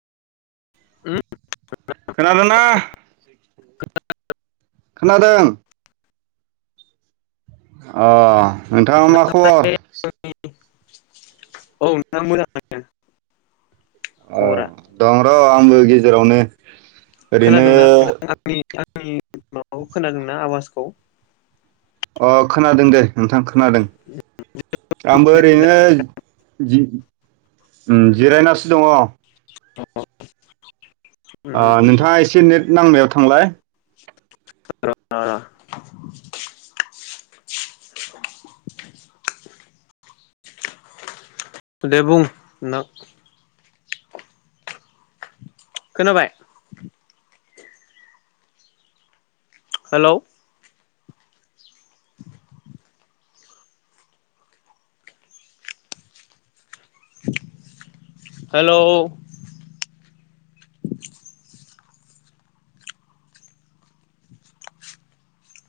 औ खोनादोंना [inaudible] खोनादों अ नोंथाङा मा खबर औ नोंथां [inaudible] अ खबरा दं र' आंबो गेजेरावनो ओरैनो खोनादोंना नोंथां आंनि आंनि माबाखौ खोनादोंना आवाजखौ अ खोनादों दे नोंथां खोनादों आंबो ओरैनो [unintelligible] उम जिरायनासो दङ' उम उम ओ उम नोंथाङा एसे नेट नांनायाव थांलाय [inaudible] दे बुं नोंथां खोनाबाय हेलौ हेलौ